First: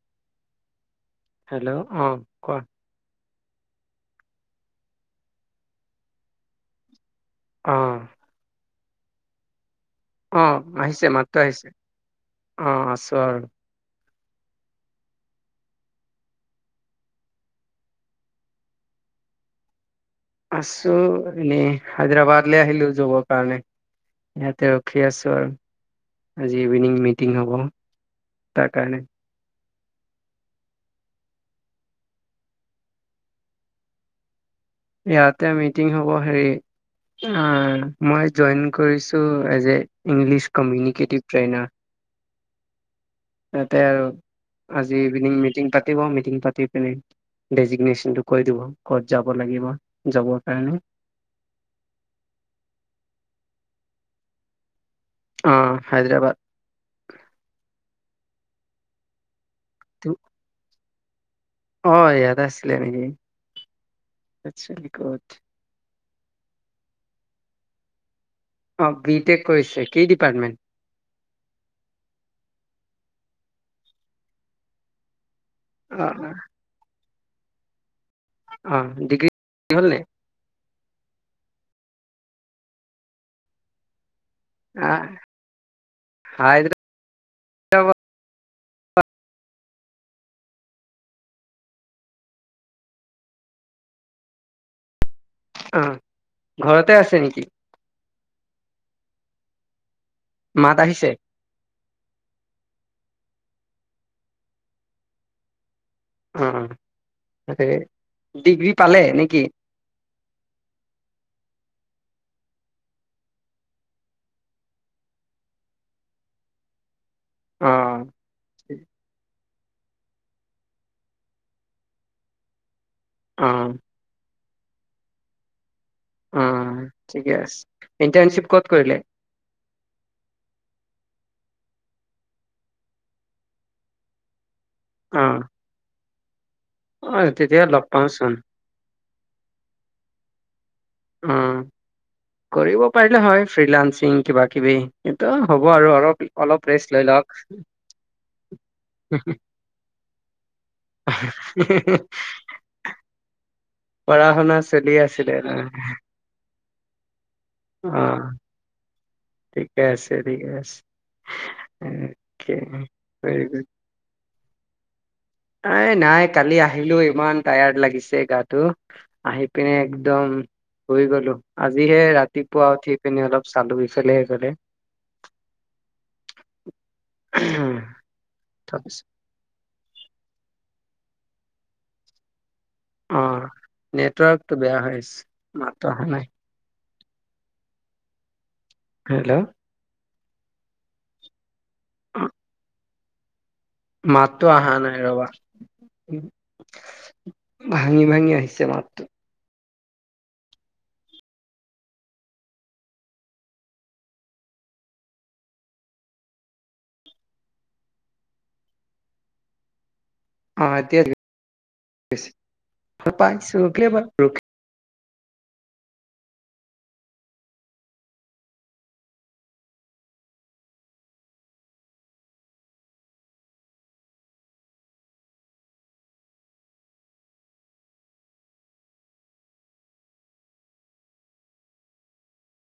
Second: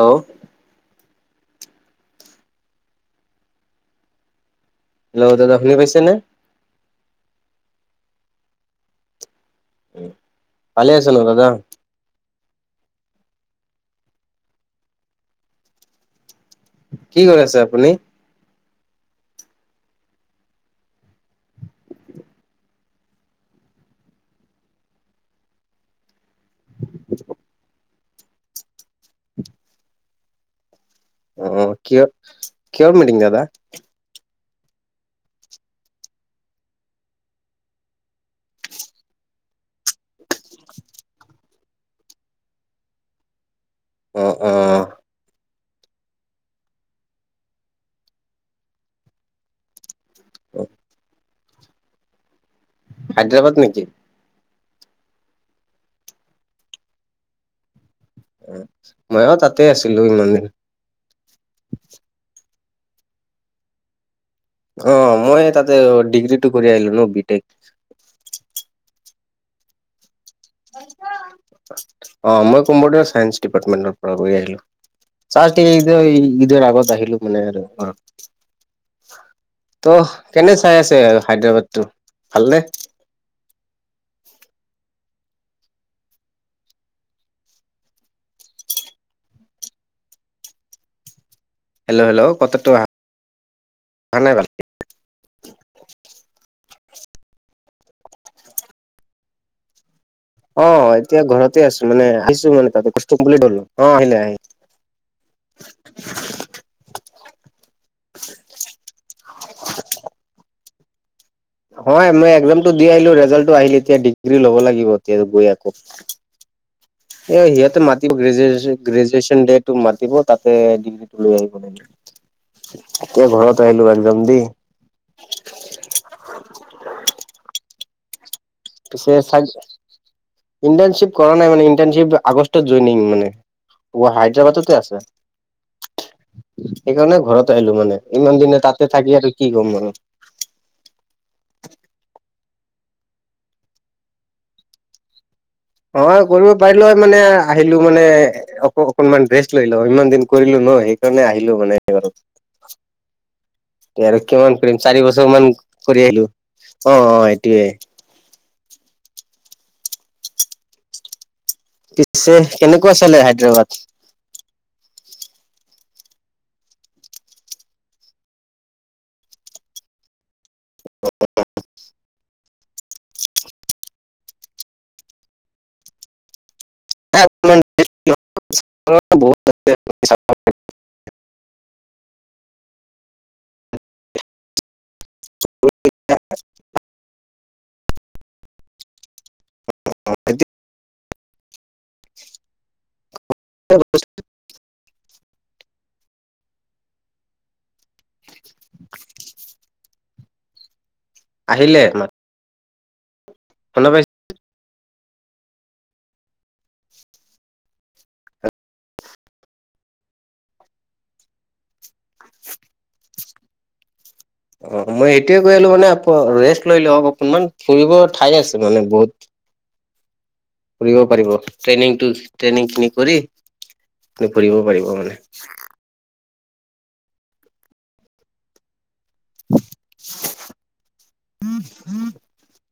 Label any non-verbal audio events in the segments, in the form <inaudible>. ও। Hello অ কোৱা। Hello দাদা শুনি পাইছেনে। অঁ। অঁ ভালে আহিছে আছে ন মাতটো দাদা? আহিছে অঁ আছোঁ আৰু। কি কৰি আছে আপুনি। আছো এনেই হায়দৰাবাদলে আহিলো যাগৰ কাৰণে। ইয়াতে ৰখি আছো আৰু। আজি ইভিনিং মিটিং হ'ব তাৰ কাৰণে। অ কিয় কিহৰ মিটিং দাদা। ইয়াতে মিটিং হ'ব হেৰি অ মই জইন কৰিছো এযে। English communicative ত্ৰেইনা। ততে আৰু অ' অ' আজি ইভিনং মিটিং পাতিব মিটিং পাতি পিনে। ডেজিগনেশ্যনটো কৈ দিব ক'ত যাব লাগিব যাবৰ কাৰণে। হাইদ্ৰবাদ নেকি। অ হাইদৰাবাদ। মইও তাতে আছিলো ইমানে। অ ইয়াত আছিলে নেকি। আচ্ছা অ ক'ত মই তাতে ডিগ্ৰীটো কৰি আহিলো ন বি টেক। অ বি টেক কৰিছে কি দিপাৰ্তমে। অ মই কম্পিউটাৰ চাইন্স ডিপাৰ্টমেন্টৰ পৰা কৰি আহিলো অ <unintelligible> আগত আহিলো মানে অ অ ডিগ্ৰী হল নে কেনে চাই আছে হায়দৰাবাদ টো ভালনে হা ভাল হেল্ল হেল্ল কথাটো অ অহা নাই ভালকে অ ঘৰতে আছে নেকি অ মাত আহিছে এতিয়া ঘৰতে আছো মানে আহিছো মানে তাতে বস্তু বুলি ধলো অ আহিলে আহিলে উম তাকে ডিগ্ৰী পালে নেকি হয় মই একজামটো দি আহিলো ৰিজাল্টতো আহিল এতিয়া ডিগ্ৰী লব লাগিব এতিয়া গৈ আকৌ এ অ সিহঁতে মাতি গ্ৰেজু গ্ৰেজুৱেচন ডেট মাতিব তাতে ডিগ্ৰীটো লৈ আহিব এতিয়া অ ঘৰত আহিলো একজাম দি উম ঠিকে আছে ইণ্টানচিপ কত কৰিম তাতে‌ চাইডে ইণ্টাৰ্ণশ্বিপ কৰা নাই মানে ইণ্টাৰ্ণশ্বিপ আগষ্টত জইনিং মানে হায়দৰাবাদত তে অ আছে অ সেইকাৰণে ঘৰত তেতিয়া আহিলো লগ মানে পাওঁচোন ইমান দিনে তাতে থাকি আৰু কি ক'ম মানে উম কৰিব পাৰিলে হয় ফ্ৰিলানসিং কিবা কিবি কিন্তু হ'ব আৰু অ অলপ কৰিব অলপ পাৰিলো ৰেষ্ট হয় লৈ মানে লওক আহিলো মানে অক অকনমান ৰেচ ৰেচ লৈ লও ইমান দিন কৰিলো ন সেইকাৰণে আহিলো মানে ঘৰত আৰু পঢ়া কিমান শুনা কৰিম চলি চাৰি আছিলে বছৰ মান কৰি আহিলো অ অ সেইটোয়ে অ ঠিকে আছে ঠিকে আছে পিছে অকে কেনেকুৱা চলে ভেৰি হায়দৰাবাদ নাই নাই কালি আহিলো ইমান টায়াৰ্ড লাগিছে গাটো আহি পিনে একদম শুই গলো আজিহে ৰাতিপুৱা উঠি পিনি অলপ চালো ইফালে সিফালে তাৰপিছত <unintelligible> অ নেটৱৰ্কটো বেয়া হৈছে মাতটো অহা নাই <unintelligible> হেল্ল <unintelligible> মা টো অহা নাই ৰবা ভাঙি ভাঙি আহিছে মাতটো আহিলে শুনা পাইছে অ এতিয়া <unintelligible> অ মই এইটোয়ে কৈ আহিলো মানে আ ৰেষ্ট লৈ লও অকনমান ফুৰিব ঠাই আছে মানে বহুত ফুৰিব পাৰিব ট্ৰেইনিংতো ট্ৰেইনিং খিনি কৰি ত ফুৰিব পাৰিব মানে <unintelligible>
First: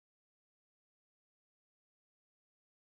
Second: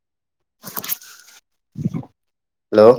হেল্ল